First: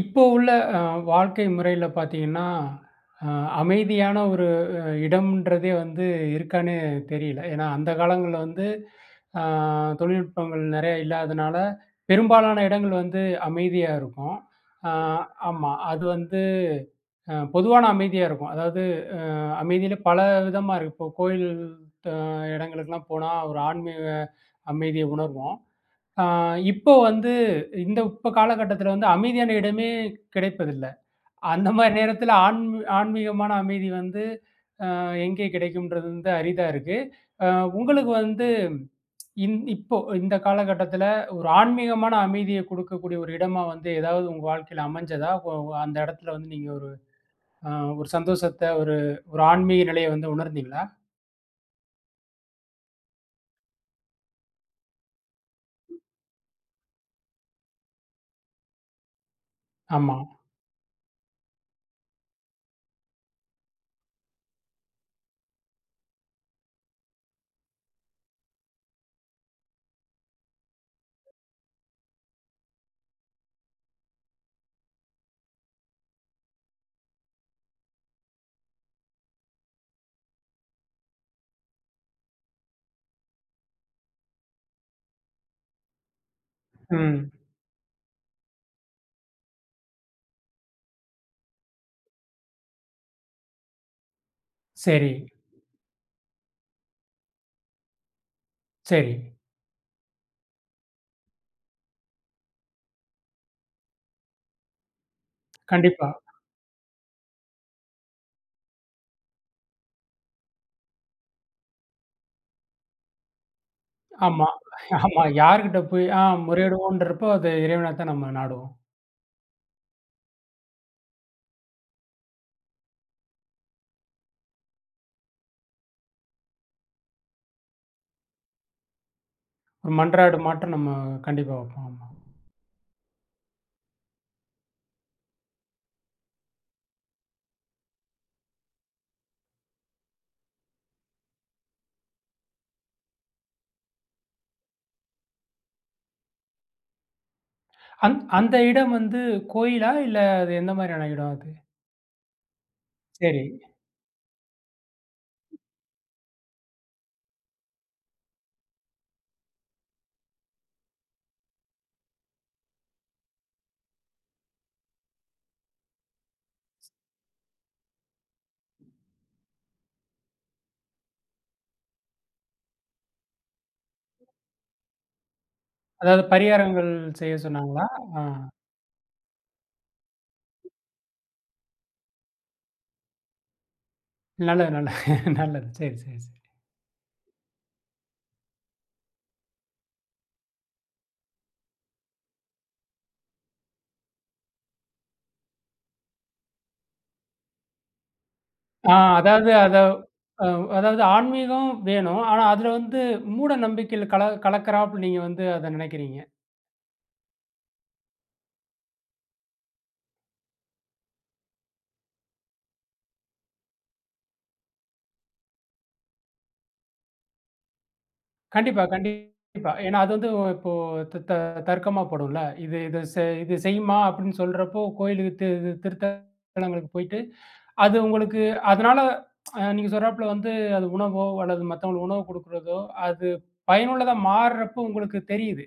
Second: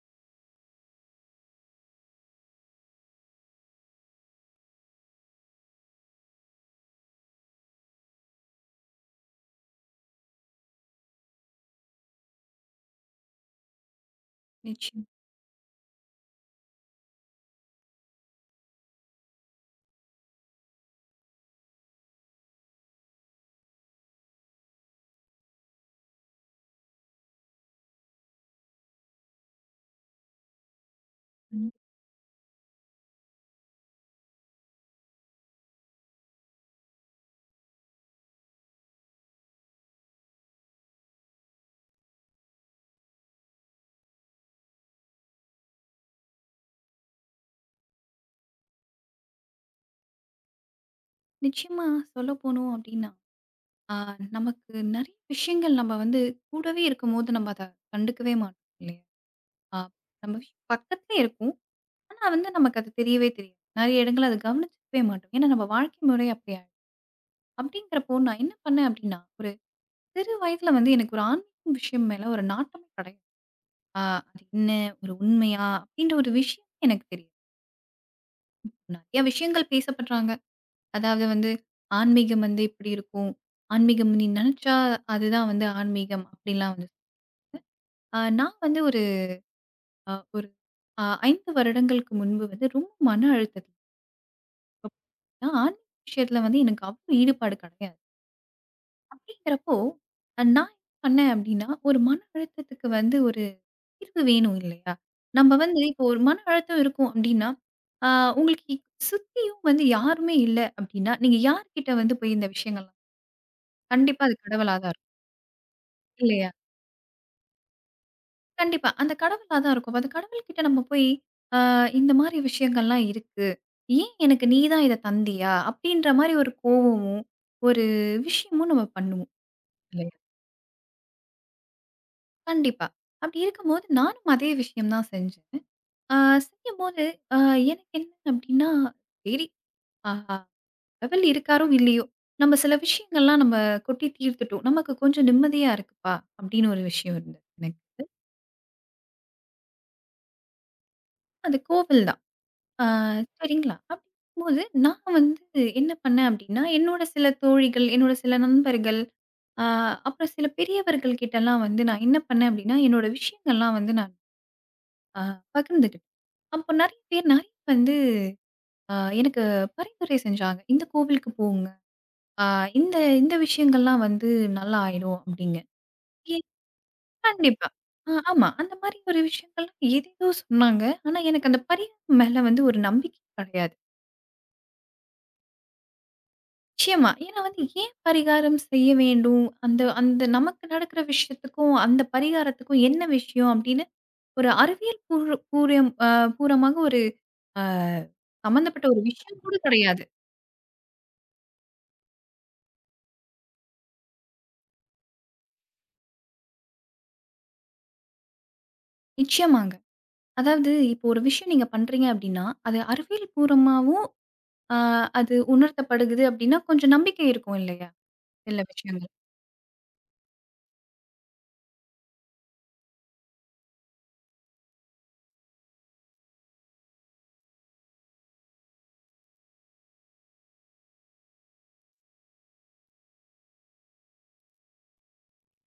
இப்போ உள்ள அ வாழ்க்கை முறையில பார்த்தீங்கன்னா, அ அமைதியான ஒரு இடம்ன்றதே வந்து இருக்கான்னே தெரியல. ஏன்னா, அந்த காலங்கள்ல வந்து அ தொழில்நுட்பங்கள் நெறைய இல்லாதனால, பெரும்பாலான இடங்கள் வந்து அமைதியா இருக்கும். அ நிச்சயம். ஆமா. அது வந்து பொதுவான அமைதியா இருக்கும். அதாவது அமைதியில பல விதமா இருக்கு. இப்போ கோயில் இடங்களுக்குலாம் போனா ஒரு ஆன்மீக அமைதிய உணர்வோம். அ இப்போ வந்து இந்த இப்ப காலகட்டத்தில வந்து அமைதியான இடமே கிடைப்பதில்ல. அந்த ம். மாரி நேரத்துல ஆன்மீகமான அமைதி வந்து எங்கே கிடைக்கும்ன்றது வந்து அரிதா இருக்கு. அ உங்களுக்கு வந்து இப்போ இந்த காலகட்டத்துல ஒரு ஆன்மீகமான அமைதிய குடுக்கக்கூடிய ஒரு இடமா வந்து ஏதாவது உங்க வாழ்க்கையில அமைஞ்சதா? ஒ ஒ அந்த இடத்துல வந்து நீங்க ஒரு அ ஒரு சந்தோஷத்த, ஒரு ஒரு ஆன்மீக நிலைய வந்து உணர்ந்தீங்களா? நிச்சயமா சொல்லப்போனோம் அப்டின்னா, ஆ நமக்கு நெறைய விஷயங்கள் நம்ம வந்து கூடவே இருக்கும்போது நம்ம அத கண்டுக்கவே மாட்டோம் இல்லையா? ஆ ஆமா. நம்ம பக்கத்திலே இருக்கும். ஆனா வந்து நமக்கு அது தெரியவே தெரியாது. நெறைய இடங்கள்ல அத கவனிச்சிருக்கவே மாட்டோம். ஏன்னா நம்ம வாழ்க்கை முறை அப்டி ஆயிடும். அப்டிங்கிறப்போ நான் என்ன பண்ணேன் அப்டின்னா, ஒரு சிறு வயதில வந்து எனக்கு ஒரு ஆன்மீகம் விஷயம் மேல ஒரு நாட்டமே கிடையாது. ஆ அது என்ன? ஒரு உண்மையா? அப்டின்ற ஒரு விஷயம் எனக்கு தெரியாது. நெறைய விஷயங்கள் பேசப்படுறாங்க. அதாவது வந்து ஆன்மீகம் வந்து இப்படி இருக்கும். ஆன்மீகம் நீ நினைச்சா அதுதான் வந்து ஆன்மீகம் அப்படிலாம் வந்து. ம். நான் வந்து ஒரு 5 வருடங்களுக்கு முன்பு வந்து ரொம்ப மன அழுத்தத்தில சரி, இருந்தேன். ஆன்மீக விஷயத்தில வந்து எனக்கு அவ்வளோ ஈடுபாடு கிடையாது. சரி. அப்படிங்கிறப்போ நான் என்ன பண்ணேன் அப்படின்னா, ஒரு மன அழுத்தத்துக்கு வந்து ஒரு தீர்வு வேணும் இல்லையா? நம்ம வந்து இப்போ கண்டிப்பா. ஒரு மன அழுத்தம் இருக்கும் அப்படின்னா, அ உங்களுக்கு சுத்தியும் வந்து யாருமே இல்ல அப்படின்னா, நீங்க யார்கிட்ட வந்து போய் இந்த விஷயங்கள்லாம் கண்டிப்பா அது ஆமா, கடவுளா தான் இருக்கும் ஆமா. யார்கிட்ட போய் இல்லையா? முறையிடுவோன்றப்போ அது இறைவன தான் நம்ம நாடுவோம். கண்டிப்பா. அந்த கடவுளா தான் இருக்கும். அது கடவுள்கிட்ட நம்ம போய், "அ இந்த மாரி விஷயங்கள்லாம் இருக்கு. ஏன் எனக்கு நீ தான் இத தந்தியா?" அப்படின்ற மாரி ஒரு கோவமும், ஒரு விஷயமும் நம்ம பண்ணுவோம். ஒரு இல்லையா? மன்றாடு மாற்றம் நம்ம கண்டிப்பா வைப்போம். ஆமா. கண்டிப்பா. அப்படி இருக்கும்போது நானும் அதே விஷயம் தான் செஞ்சேன். அ செய்யும்போது அ எனக்கு என்ன அப்படின்னா, சரி அ கடவுள் இருக்காரோ இல்லையோ, நம்ம சில விஷயங்கள்லாம் நம்ம கொட்டி தீர்த்துட்டோம். நமக்கு கொஞ்சம் நிம்மதியா இருக்குப்பா அப்படின்னு ஒரு விஷயம் இருந்தது எனக்கு. அந்த இடம் வந்து கோயிலா? இல்ல அது எந்த மாரியான இடம் அது? அது கோவில் தான். ஆ சரி. சரிங்களா! அப்படிங்கும்போது நான் வந்து என்ன பண்ணேன் அப்படின்னா, என்னோட சில தோழிகள், என்னோட சில நண்பர்கள், ஆ அப்புறம் சில பெரியவர்கள் கிட்டலாம் வந்து நான் என்ன பண்ணேன் அப்படின்னா, என்னோட விஷயங்கள்லாம் வந்து நான் அ பகிர்ந்துக்கிட்டேன். அப்போ நெறைய பேர் நெறைய வந்து அ எனக்கு பரிந்துரை செஞ்சாங்க. "இந்த கோவிலுக்கு போங்க. ஆ இந்த இந்த விஷயங்கள்லாம் வந்து நல்லா ஆயிடும்" அப்படிங்க. அதாவது எ பரிகாரங்கள் செய்ய கண்டிப்பா. சொன்னாங்களா? ஆ. ஆமா. அந்த மாரி ஒரு விஷயங்கள்லாம் ஏதேதோ சொன்னாங்க. ஆனா எனக்கு அந்த பரிகாரம் மேல வந்து ஒரு நம்பிக்கை கெடையாது. நல்லது, நல்லது. நல்லது. சரி, சரி, சரி. நிச்சயமா. ஏன்னா வந்து ஏன் பரிகாரம் செய்ய வேண்டும்? அந்த அந்த நமக்கு நடக்கிற விஷயத்துக்கும், அந்த பரிகாரத்துக்கும் என்ன விஷயம்? அப்படின்னு ஒரு அறிவியல் பூர்வ பூரியம் பூரமாக ஒரு அ சம்மந்தப்பட்ட ஆ ஒரு விஷயம் அதாவது கூட அத கிடையாது. அ அதாவது ஆன்மீகம் வேணும். ஆனா, அதுல வந்து மூட நம்பிக்கையில கலக்கறாப்புல நீங்க வந்து அத நெனைக்கிறீங்க. நிச்சயமாங்க. அதாவது இப்போ ஒரு விஷயம் நீங்க பண்றீங்க அப்படின்னா, அது அறிவியல் பூர்வமாவும் அ அது உணர்த்தப்படுகுது அப்படின்னா, கொஞ்சம் நம்பிக்கை இருக்கும் இல்லையா? சில கண்டிப்பா, விஷயங்கள். கண்டிப்பா. ஏன்னா, அது வந்து இப்போ த த தர்க்கமா படும்ல. இது இது செ இது செய்யுமா? அப்படின்னு சொல்றப்போ கோயிலுக்கு திருத்தலங்களுக்கு போயிட்டு அது உங்களுக்கு அதனால நீங்க சொல்றாப்புல வந்து அது உணவோ அல்லது மத்தவங்களுக்கு உணவு குடுக்குறதோ, அது பயனுள்ளதா மாறுறப்ப உங்களுக்கு தெரியுது.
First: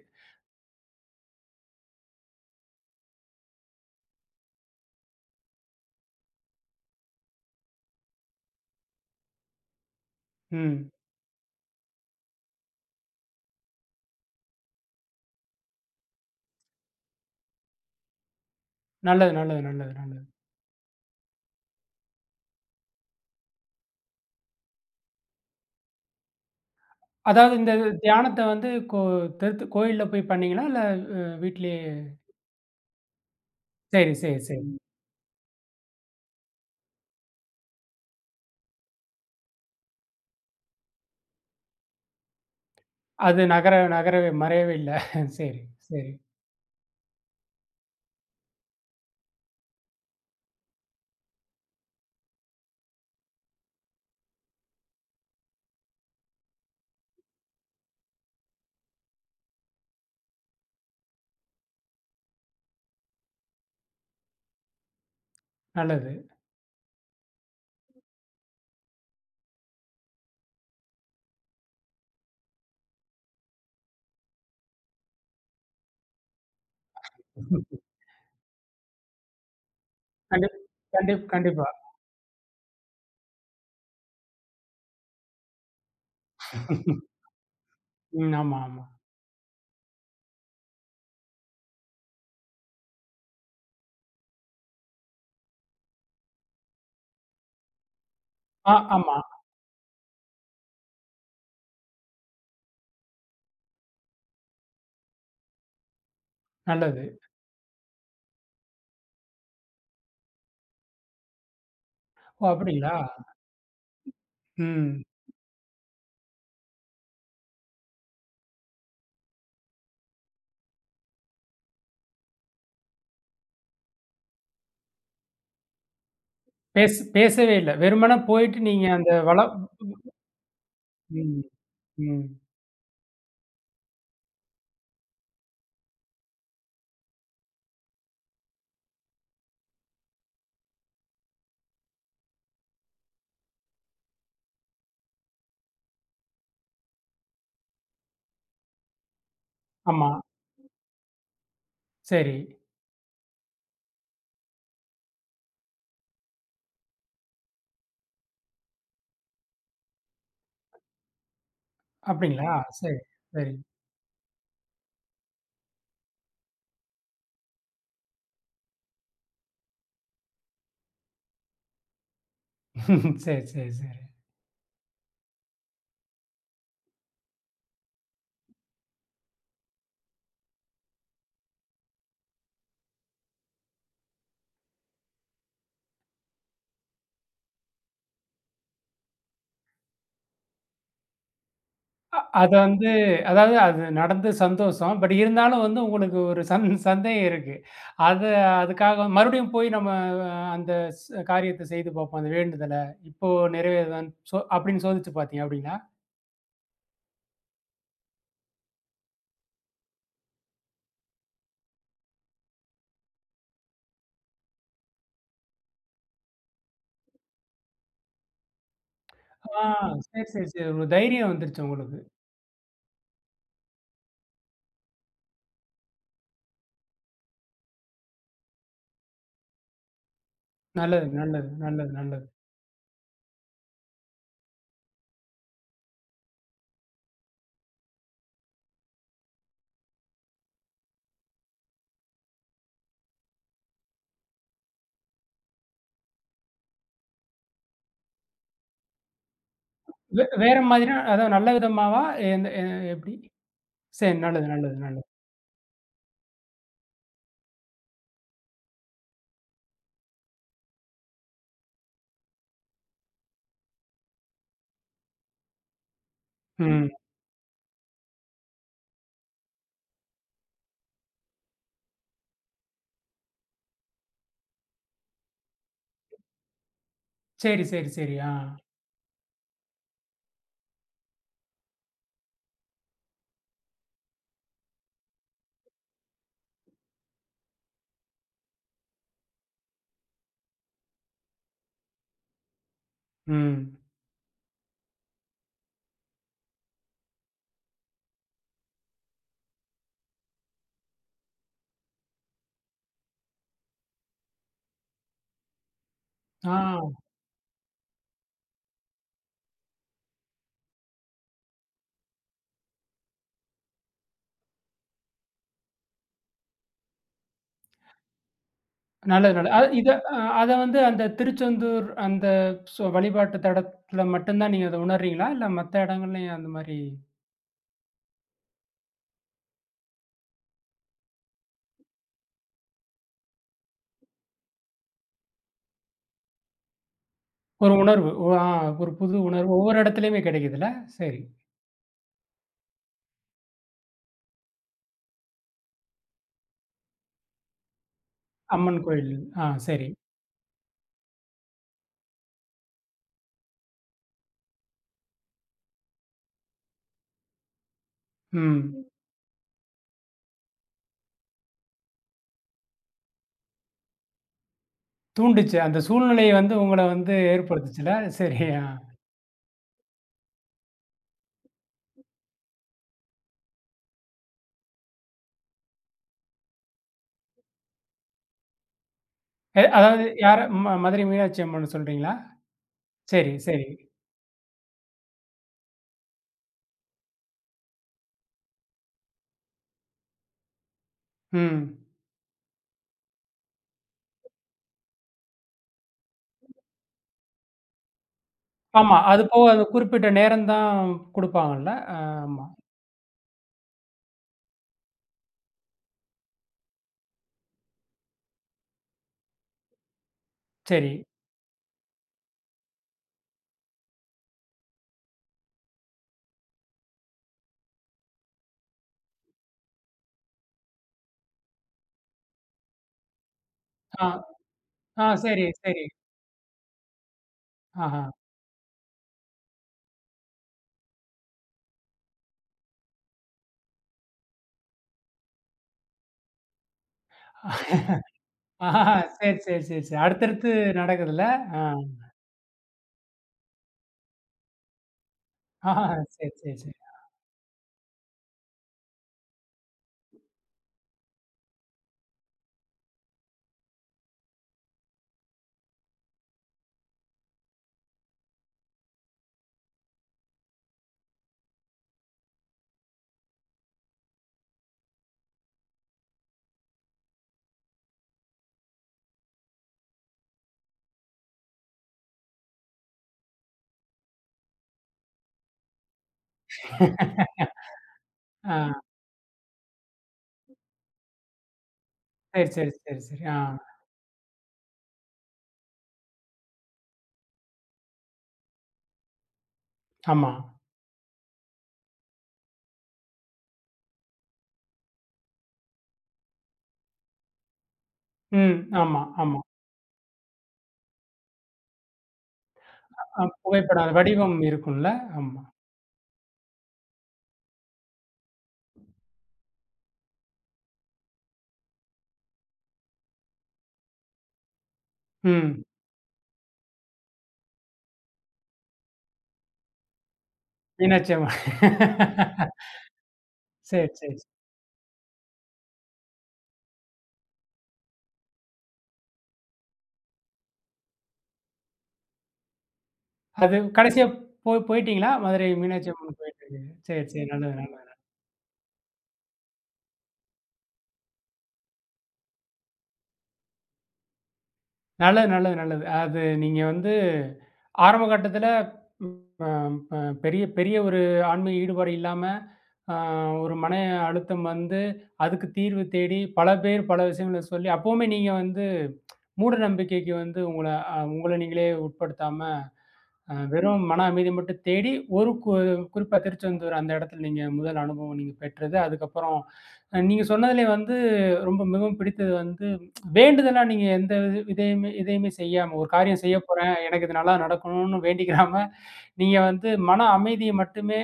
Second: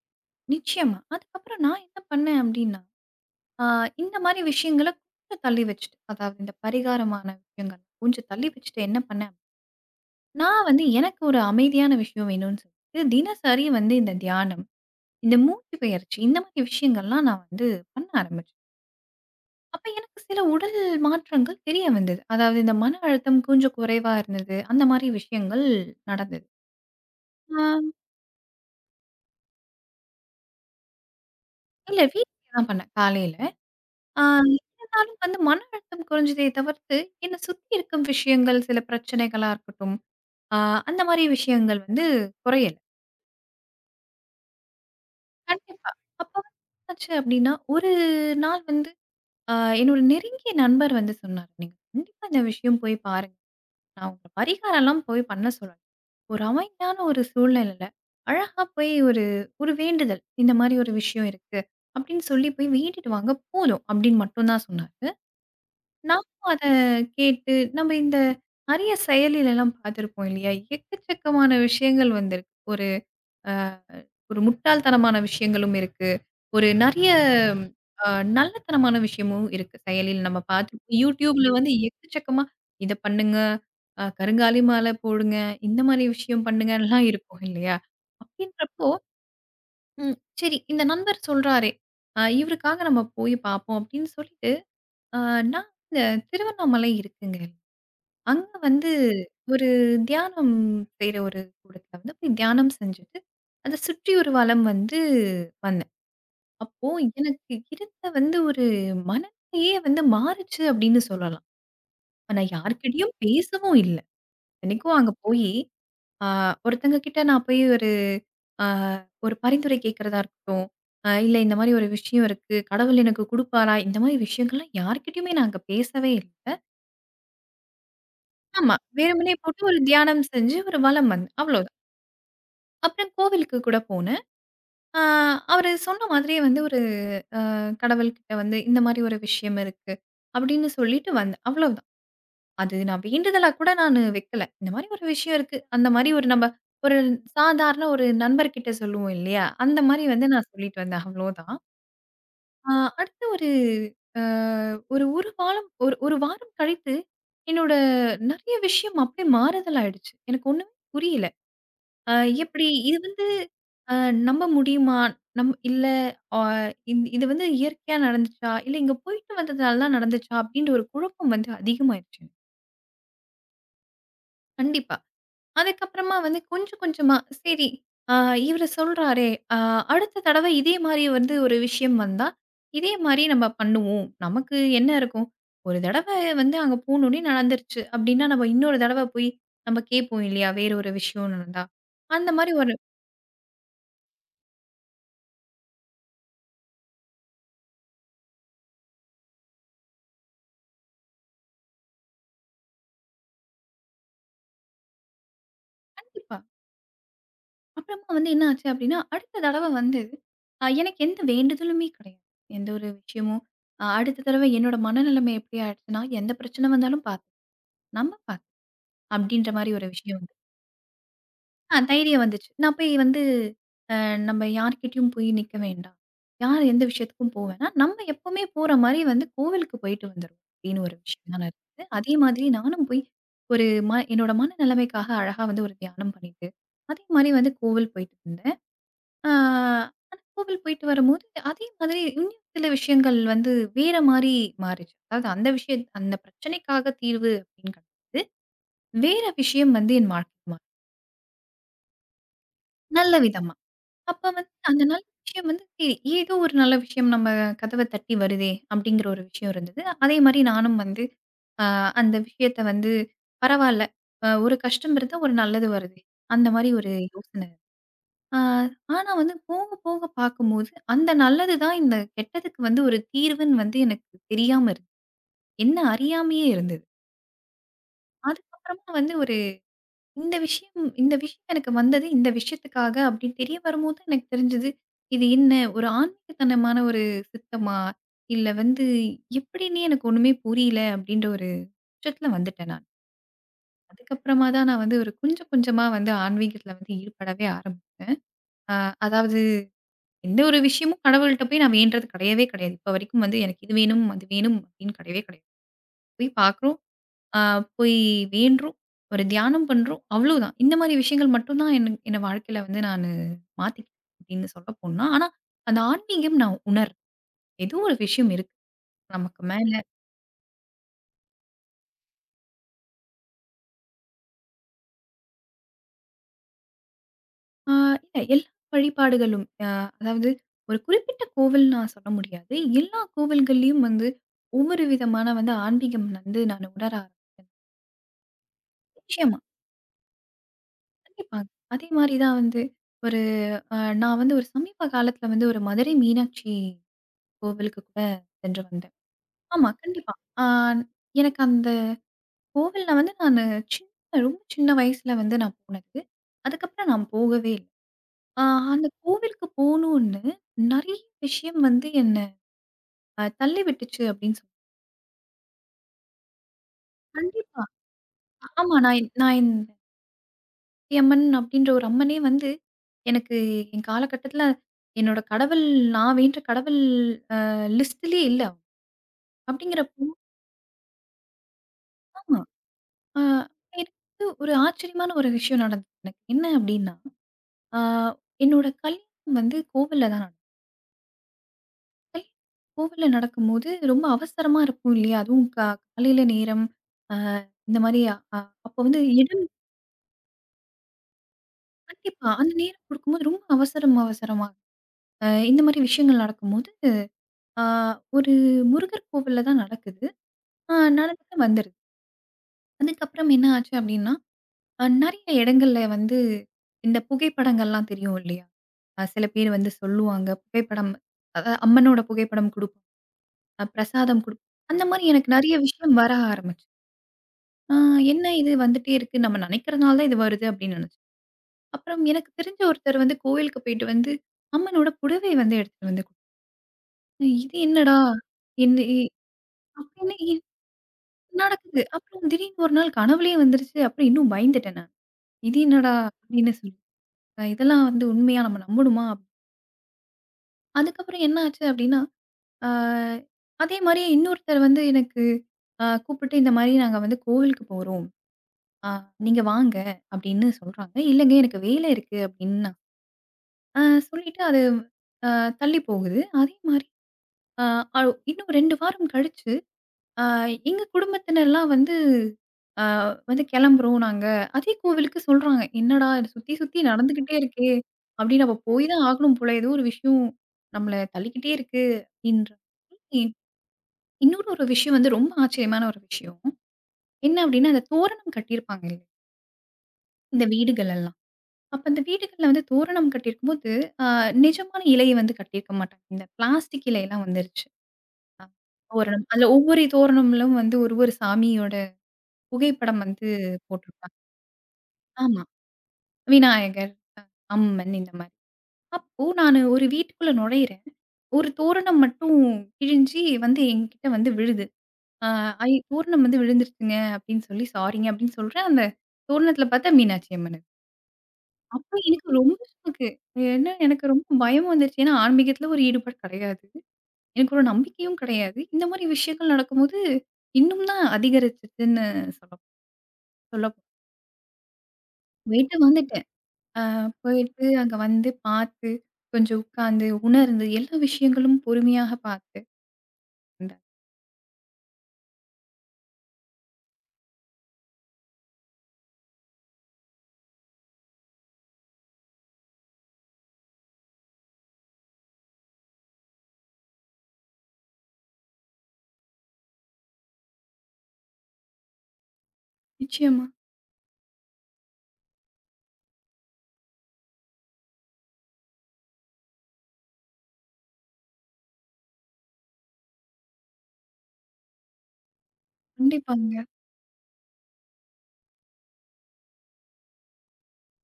நிச்சயமா. அதுக்கப்புறம் நான் என்ன பண்ணேன் அப்படின்னா ஆ இந்த மாரி விஷயங்கள கொஞ்சம் தள்ளி வச்சுட்டு, அதாவது இந்த பரிகாரமான விஷயங்கள் கொஞ்சம் தள்ளி வச்சுட்டு என்ன பண்ணேன், நான் வந்து ம். எனக்கு ஒரு அமைதியான விஷயம் வேணும்னு சொல்லிட்டு, தினசரி வந்து இந்த தியானம், இந்த மூச்சு பயிற்சி இந்த மாரி விஷயங்கள்லாம் நான் வந்து பண்ண ஆரம்பிச்சேன். நல்லது, நல்லது, அப்ப நல்லது, எனக்கு நல்லது. சில உடல் மாற்றங்கள் தெரிய வந்தது. அதாவது இந்த மன அழுத்தம் கொஞ்சம் குறைவா இருந்தது. அந்த மாரி விஷயங்கள் நடந்தது. அதாவது ஆ இந்த தியானத்த வந்து தெருத்து கோயில்ல போய் பண்ணீங்களா? இல்ல வீட்லயே இல்ல வீட்ல தான் பண்ணேன் காலையில. சரி, ஆ சரி, சரி. இருந்தாலும் வந்து மன அழுத்தம் குறைஞ்சதே தவிர்த்து, என்ன சுத்தி இருக்கும் விஷயங்கள் சில பிரச்சனைகளா இருக்கட்டும், ஆ அந்த மாரி விஷயங்கள் வந்து குறையல. அது நகர நகரவே மறையவே இல்ல. சரி, கண்டிப்பா. சரி. அப்ப வந்து என்னாச்சு அப்டின்னா, ஒரு நாள் வந்து அ என்னோட நெருங்கிய நண்பர் வந்து சொன்னாரு. "நீங்க கண்டிப்பா இந்த விஷயம் போய் பாருங்க. நான் உங்கள பரிகாரம்லாம் போய் பண்ண சொல்லல. ஒரு அமைதியான ஒரு சூழ்நிலையில, அழகா போய் ஒரு ஒரு வேண்டுதல். இந்த மாரி ஒரு விஷயம் இருக்கு. அப்டின்னு சொல்லி போய் வேண்டிட்டு வாங்க போதும்." அப்டின்னு மட்டும் தான் சொன்னாரு. நல்லது. நானும் அத கேட்டு நம்ம இந்த நெறைய செயலிலலாம் பார்த்துருப்போம் இல்லையா? எக்கச்சக்கமான விஷயங்கள் வந்திருக்கு. ஒரு ஒரு முட்டாள்தனமான விஷயங்களும் இருக்கு. ஒரு நெறைய அ நல்லத்தனமான விஷயமும் இருக்கு. செயலில் நம்ம கண்டிப் பார்த்துருப்போம். கண்டிப் YouTubeல கண்டிப்பா. வந்து எக்கச்சக்கமா இத பண்ணுங்க, கருங்காலி மாலை போடுங்க, இந்த மாரி விஷயம் பண்ணுங்கலாம் இருக்கும் இல்லையா? ம். ஆமா, ஆமா. அப்படின்றப்போ, ம் சரி இந்த நண்பர் சொல்றாரே, இவருக்காக நம்ம போய் பார்ப்போம் அப்படின்னு சொல்லிட்டு, அ நான் இந்த திருவண்ணாமலை இருக்குங்க. அங்க ஆ, வந்து ஆமா. ஒரு தியானம் செய்ற ஒரு கூடத்துல வந்து போய் தியானம் செஞ்சுட்டு, அத சுற்றி ஒரு வலம் வந்து வந்தேன். அப்போ நல்லது. எனக்கு இருந்த வந்து ஒரு மனநிலையே வந்து மாறுச்சு அப்படின்னு சொல்லலாம். இப்ப ஓ! நான் அப்படிங்களா? யார்கிட்டயும் பேசவும் இல்ல. இத்தனைக்கும் ம். அங்க போயி, ஆ ஒருத்தங்க கிட்ட நான் போய் ஆ ஒரு பரிந்துரை கேட்கிறதா இருக்கட்டும், இல்ல இந்த மாரி ஒரு விஷயம் இருக்கு. கடவுள் எனக்கு குடுப்பாரா? இந்த மாரி விஷயங்கள்லாம் யார்கிட்டயுமே நான் அங்க பேசவே இல்ல. பேச பேசவே இல்ல. வெறுமனே போயிட்டு ஆமா. நீங்க அந்த வெறுமனே போட்டு ஒரு தியானம் செஞ்சு ஒரு வலம் வந்தேன். ம். அவ்வளோதான். ம். அப்புறம் கோவிலுக்கு கூட போனேன். ஆ அவரு சொன்ன மாதிரியே வந்து ஒரு கடவுள்கிட்ட வந்து இந்த மாரி ஒரு விஷயம் இருக்கு. அப்படின்னு சொல்லிட்டு வந்தேன். அவ்வளவுதான். அது நான் வேண்டுதலா கூட நானு வைக்கல. இந்த மாரி ஒரு விஷயம் இருக்கு. அந்த மாரி ஒரு நம்ம ஒரு சாதாரண ஒரு நண்பர்கிட்ட சொல்லுவோம் இல்லையா? அந்த மாரி ஆமா. வந்து நான் சொல்லிட்டு வந்தேன். அவ்வளோதான். சரி. ஆ அடுத்து ஒரு அ ஒரு 1 வாரம் ஒரு 1 வாரம் கழித்து, என்னோட நெறைய விஷயம் அப்படியே மாறுதல் ஆயிடுச்சு. எனக்கு ஒண்ணுமே புரியல. அ அப்டிங்களா? எப்படி? சரி, இது வந்து சரி. அ நம்ப முடியுமா? இல்ல அ இது வந்து இயற்கையா நடந்துச்சா? இல்ல இங்க போயிட்டு வந்ததால தான் நடந்துச்சா? அப்படின்ற ஒரு குழப்பம் வந்து அதிகமாயிருச்சு. சரி, சரி, சரி. கண்டிப்பா. அதுக்கப்புறமா வந்து கொஞ்சம் கொஞ்சமா சரி அ இவரு சொல்றாரே, அ அடுத்த தடவ இதே மாரி வந்து ஒரு விஷயம் வந்தா, இதே மாரி நம்ம பண்ணுவோம். நமக்கு என்ன இருக்கும்? ஒரு தடவ வந்து அங்க போனோனே நடந்துருச்சு அப்படின்னா, நம்ம இன்னொரு தடவ போய் நம்ம கேட்போம் இல்லையா? வேற ஒரு விஷயம் நடந்தா. அந்த மாரி அது ஒரு வந்து அதாவது அது நடந்து சந்தோஷம். பட் இருந்தாலும் வந்து உங்களுக்கு ஒரு சந்தேகம் இருக்கு. அது அதுக்காக மறுபடியும் போய் நம்ம அந்த காரியத்த செய்து பார்ப்போம். அந்த வேண்டுதல இப்போ நிறைவேறுதான்னு அப்டின்னு சோதிச்சு பார்த்தீங்க அப்டிங்களா? கண்டிப்பா. அப்புறமா வந்து என்ன ஆச்சு அப்டின்னா, அடுத்த தடவ வந்து எனக்கு எந்த வேண்டுதலுமே கிடையாது. எந்த ஒரு விஷயமும் அடுத்த தடவ என்னோட மனநிலைமை எப்டி ஆயிடுச்சுன்னா, எந்த பிரச்சனை வந்தாலும் பாத்து நம்ம பாத்து அப்டின்ற ஆ மாரி ஒரு விஷயம் சரி, வந்து சரி, சரி. ஒரு தைரியம் வந்துருச்சு உங்களுக்கு. தைரியம் வந்துச்சு. நான் போய் வந்து அ நம்ம யார்கிட்டயும் போய் நிக்க வேண்டாம். யார் எந்த விஷயத்துக்கும் போ வேணா. நம்ம எப்பவுமே போற மாரி வந்து கோவிலுக்கு போயிட்டு வந்துருவோம் அப்டின்னு ஒரு நல்லது, விஷயம் தான் நல்லது, இருந்தது. நல்லது, அதே நல்லது. மாதிரி நானும் போய் ஒரு என்னோட மனநிலைமைக்காக அழகா வந்து ஒரு தியானம் பண்ணிட்டு, அதே மாரி வந்து கோவில் போயிட்டு வந்தேன். ஆ அந்த கோவில் போயிட்டு வரும்போது, அதே மாதிரி இன்னும் சில விஷயங்கள் வந்து வேற மாரி மாறிச்சு. அதாவது அந்த விஷயம் அந்த பிரச்சனைக்காக தீர்வு அப்படின்னு கிடையாது. வேற விஷயம் வந்து என் வாழ்க்கையில வேற மாறுச்சு. மாதிரியா அதாவது நல்ல விதமாவா? எந்த எ எப்டி? நல்ல விதமா. சரி அப்ப நல்லது, வந்து நல்லது, அந்த நல்ல நல்லது. விஷயம் வந்து சரி ஏதோ ஒரு நல்ல விஷயம் நம்ம கதவ தட்டி வருதே அப்படிங்கிற ஒரு விஷயம் இருந்தது. அதே மாரி நானும் வந்து அ அந்த விஷயத்த வந்து பரவால்ல. ஒரு கஷ்டம் இருந்தா ஒரு நல்லது வருதே. அந்த மாரி ம். ஒரு யோசனை. ஆ, ஆனா வந்து போக போக பார்க்கும்போது, அந்த நல்லது தான் இந்த கெட்டதுக்கு வந்து ஒரு தீர்வுன்னு வந்து எனக்கு தெரியாம இருந்தது. என்ன அறியாமயே இருந்தது. சரி, சரி, சரி. ஆ. அதுக்கப்புறமா வந்து ஒரு இந்த விஷயம் எனக்கு வந்தது இந்த விஷயத்துக்காக அப்படின்னு தெரிய வரும்போது எனக்கு தெரிஞ்சது, இது என்ன ஒரு ஆன்மீகத்தனமான ஒரு சித்தமா? இல்ல வந்து எப்படின்னே எனக்கு ஒண்ணுமே புரியல அப்படின்ற ஒரு உச்சத்துல வந்துட்டேன் நான். ம். அதுக்கப்புறமா தான் நான் வந்து ஒரு கொஞ்சம் கொஞ்சமா வந்து ஆன்மீகத்துல வந்து ஈடுபடவே ஆரம்பிச்சேன். அ அதாவது எந்த ஒரு விஷயமும் கடவுள்ட்ட போய் நான் வேண்றது கிடையவே கிடையாது. இப்ப வரைக்கும் வந்து எனக்கு இது வேணும், அது வேணும் அப்படின்னு கிடையவே கிடையாது. போய் ஆ. பார்க்குறோம், அ போய் வேண்டுறோம், ஒரு தியானம் பண்றோம், அவ்வளோதான். இந்த மாரி விஷயங்கள் மட்டும் தான் என் என்ன வாழ்க்கையில வந்து நானு மாத்திக்கிட்டேன் அப்படின்னு சொல்ல போனா. ஆனா, அந்த ஆன்மீகம் நான் உணர்றேன். ஏதோ ஒரு விஷயம் இருக்கு நல்லது, நமக்கு நல்லது. அது மேல. இத அ அத வந்து அந்த திருச்செந்தூர் அந்த வழிபாட்டு தடத்துல மட்டும் தான் நீங்க அத உணர்றீங்களா? இல்ல மத்த இடங்கள்லயும் அந்த மாரி ஆ இல்ல எல்லா வழிபாடுகளும் அதாவது ஒரு குறிப்பிட்ட கோவில் நான் சொல்ல முடியாது. எல்லா கோவில்கள்லயும் வந்து ஒவ்வொரு விதமான வந்து ஆன்மீகம் வந்து நான் உணர ஒரு உணர்வு. ஓ ஆ ஒரு புது ஆரம்பிச்சேன். உணர்வு ஒவ்வொரு இடத்துலயுமே கிடைக்குதுல்ல? சரி. கண்டிப்பா. அதே மாரி தான் வந்து ஒரு அ நான் வந்து ஒரு சமீப காலத்துல வந்து ஒரு மதுரை மீனாட்சி கோவிலுக்கு கூட சென்று அம்மன் வந்தேன். கோயில். ஆ ஆமா, சரி. கண்டிப்பா. ஆ எனக்கு அந்த கோவில்ல வந்து நானு சின்ன ரொம்ப சின்ன வயசுல வந்து நான் போனது. அதுக்கப்புறம் நான் போகவே இல்ல. ஆ ம். அந்த கோவிலுக்கு போணும்னு நெறைய விஷயம் வந்து என்ன தள்ளி விட்டுச்சு அப்படின்னு தூண்டுச்சு. அந்த சூழ்நிலை வந்து உங்கள வந்து கண்டிப்பா. ஏற்படுத்துச்சுல்ல? சரி. ஆ. ஆமா நான் நான் அம்மன் அப்படின்ற ஒரு அம்மனே வந்து, எனக்கு என் காலகட்டத்தில என்னோட கடவுள் நான் வேண்டுற கடவுள் அ லிஸ்ட்லயே இல்ல. அதாவது அப்படிங்கிறப்போ மதுரை மீனாட்சி அம்மன்னு சொல்றீங்களா? ஆமா. அ சரி, சரி. எனக்கு வந்து ஒரு ஆச்சரியமான ஒரு விஷயம் நடந்தது எனக்கு. என்ன அப்படின்னா, ஆ என்னோட கல்யாணம் வந்து கோவில்ல தான் நடக்கும். ம். கல்யாணம் கோவில்ல நடக்கும்போது ரொம்ப அவசரமா இருக்கும் இல்லையா? அதுவும் காலையில நேரம். அ இந்த மாரி அப்போ ஆமா. வந்து அது போக இடம் அது குறிப்பிட்ட நேரம் தான் குடுப்பாங்கல்ல? கண்டிப்பா. ஆமா. அந்த நேரம் கொடுக்கும்போது ரொம்ப அவசரம் அவசரமா. இந்த மாரி விஷயங்கள் நடக்கும்போது ஆ ஒரு முருகர் கோவில்ல தான் நடக்குது. சரி. நடந்துட்டு வந்துருது. அதுக்கப்புறம் என்ன ஆச்சு அப்டின்னா, நெறைய இடங்கள்ல வந்து இந்த புகைப்படங்கள்லாம் தெரியும் இல்லையா? சில பேர் வந்து சொல்லுவாங்க, புகைப்படம் அதாவது அம்மனோட புகைப்படம் குடுப்போம். ஆ, பிரசாதம் குடுப்போம். அந்த ஆ மாரி எனக்கு சரி, நெறைய சரி. விஷயம் வர ஆரம்பிச்சு. ஆ ஆஹா. என்ன இது வந்துட்டே இருக்கு. நம்ம நெனைக்கிறனால தான் இது வருது அப்டின்னு நெனச்சேன். அப்புறம் எனக்கு தெரிஞ்ச ஒருத்தர் வந்து கோவிலுக்கு போயிட்டு வந்து அம்மனோட புடவை வந்து எடுத்துட்டு வந்து குடுத்தாங்க. இது என்னடா? என்ன ஆஹா. சரி, சரி, சரி, சரி. அப்டின்னு அடுத்தடுத்து நடக்குதுல்ல? ஆ. நடக்குது. அப்புறம் திடீர்னு ஒரு நாள் கனவுலயே வந்துருச்சு. அப்புறம் இன்னும் பயந்துட்டேன் நான். இது ஆஹா. என்னடா? சரி, சரி, அப்படின்னு சரி. சொல்லி. இதெல்லாம் வந்து உண்மையா நம்ம நம்பணுமா? அதுக்கப்புறம் என்ன ஆச்சு அப்படின்னா, அ அதே மாரியே இன்னொருத்தர் வந்து எனக்கு கூப்பிட்டு இந்த மாரி நாங்க வந்து கோவிலுக்கு போறோம். அ நீங்க வாங்க அப்படின்னு சொல்றாங்க. இல்லைங்க எனக்கு வேலை இருக்கு அப்படின்னு நான் அ சொல்லிட்டு அது அ தள்ளி போகுது. அதே மாரி அ அ இன்னும் 2 வாரம் கழிச்சு ஆ எங்க குடும்பத்தினர்லாம் வந்து ஆ வந்து கிளம்புறோம் நாங்க. அதே கோவிலுக்கு சொல்றாங்க. "என்னடா இது சுத்தி சுத்தி நடந்துகிட்டே இருக்கே! அப்படி நம்ம ஆ. போய் தான் ஆகணும் போல. ஏதோ ஒரு விஷயம் நம்மள தள்ளிக்கிட்டே இருக்கு." சரி, அப்படின்ற சரி, சரி, சரி. மாதிரி. ஆ. இன்னொரு ஒரு விஷயம் வந்து ரொம்ப ஆச்சரியமான ஒரு விஷயம். என்ன அப்படின்னா, அந்த தோரணம் கட்டியிருப்பாங்க இல்ல, ஆமா. இந்த வீடுகள் எல்லாம். அப்ப அந்த வீடுகள்ல வந்து தோரணம் கட்டியிருக்கும்போது, ஆ நிஜமான இலைய வந்து கட்டியிருக்க மாட்டாங்க. இந்த பிளாஸ்டிக் இலையெல்லாம் வந்துருச்சு. அ ம். ஆமா, தோரணம். ஆமா. அதுல ஒவ்வொரு தோரணம்லும் வந்து ஒரு ஒரு சாமியோட புகைப்படம் வந்து புகைப்படம் போட்டிருப்பாங்க. வடிவம் இருக்கும்ல? ஆமா. ஆமா. விநாயகர், அம்மன் இந்த மாரி. அப்போ நானு ஒரு வீட்டுக்குள்ள நுழையிறேன். ஒரு தோரணம் மட்டும் கிழிஞ்சி வந்து என்கிட்ட வந்து விழுது. அ ம். "ஐ தோரணம் வந்து விழுந்துருச்சுங்க" அப்படின்னு சொல்லி, "சாரிங்க" அப்படின்னு சொல்றேன். அந்த தோரணத்தில பார்த்தா மீனாட்சி அம்மன் இருக்கு. மீனாட்சி அம்மன். அப்போ எனக்கு ரொம்ப ஷாக்கு. ஏன்னா சரி, சரி, எனக்கு சரி. ரொம்ப பயமும் வந்துருச்சு. ஏன்னா ஆன்மீகத்தில ஒரு ஈடுபாடு கிடையாது. எனக்கு ஒரு நம்பிக்கையும் கிடையாது. இந்த மாரி விஷயங்கள் நடக்கும்போது, இன்னும் தான் அதிகரிச்சுச்சுன்னு சொல்லப் அது சொல்லப் போனா. கடைசியா போய் போயிட்டீங்களா? மதுரை போயிட்டு மீனாட்சி அம்மன் வந்துட்டேன். போயிட்டு. இருக்கீங்க. சரி, சரி. நல்லது, போயிட்டு நல்லது. அங்க வந்து பார்த்து, கொஞ்சம் உட்கார்ந்து, உணர்ந்து, எல்லா விஷயங்களும் பொறுமையாக பார்த்து வந்தார். நல்லது, நல்லது, நல்லது. அது நீங்க வந்து ஆரம்ப கட்டத்தில ம் அ பெரிய பெரிய ஒரு ஆன்மீக ஈடுபாடு இல்லாம, அ ஒரு மன அழுத்தம் வந்து, அதுக்கு தீர்வு தேடி பல பேர் பல விஷயங்கள சொல்லி அப்பவுமே நீங்க வந்து மூட நம்பிக்கைக்கு வந்து உங்கள நீங்களே உட்படுத்தாம, நிச்சயமா. வெறும் மன அமைதி மட்டும் தேடி ஒரு குறிப்பா திருச்செந்தூர் அந்த இடத்துல நீங்க முதல் அனுபவம் நீங்க பெற்றது. அதுக்கப்புறம் நீங்க சொன்னதிலே வந்து ரொம்ப மிகவும் பிடித்தது வந்து வேண்டுதலா நீங்க எந்த இது இதையுமே இதையுமே செய்யாம, ஒரு காரியம் செய்ய கண்டிப்பாங்க. போறேன், எனக்கு இது நல்லா நடக்கணும்னு வேண்டிக்கிறாம நீங்க வந்து மன அமைதிய மட்டுமே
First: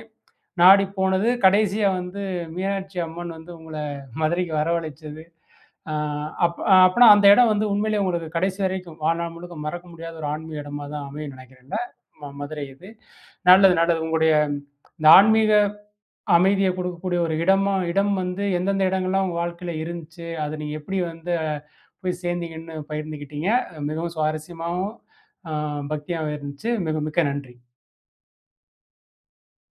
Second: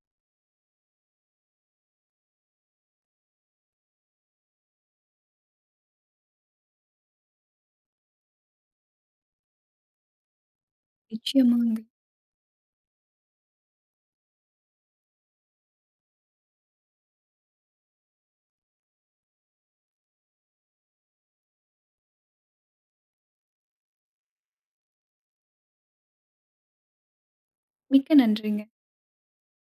நாடி போனது, கடைசியா வந்து மீனாட்சி அம்மன் வந்து உங்கள மதுரைக்கு வரவழைச்சது. அ அப் அப்பனா அந்த இடம் வந்து உண்மையிலேயே உங்களுக்கு கடைசி வரைக்கும் வாழ்நாள் முழுக்க மறக்க முடியாத ஒரு ஆன்மீக இடமா தான் அமையும்னு நிச்சயமாங்க. நெனைக்கிறேன்ல. மதுரை இது. நல்லது, நல்லது. உங்களுடைய இந்த ஆன்மீக அமைதிய குடுக்கக்கூடிய ஒரு இடம் வந்து எந்தெந்த இடங்கள்லாம் உங்க வாழ்க்கையில இருந்துச்சு, அத நீங்க எப்படி வந்து போய் சேர்ந்தீங்கன்னு பகிர்ந்துக்கிட்டீங்க. மிகவும் சுவாரஸ்யமாவும், அ பக்தியாவும் இருந்துச்சு. மிக மிக்க நன்றி. மிக்க நன்றிங்க.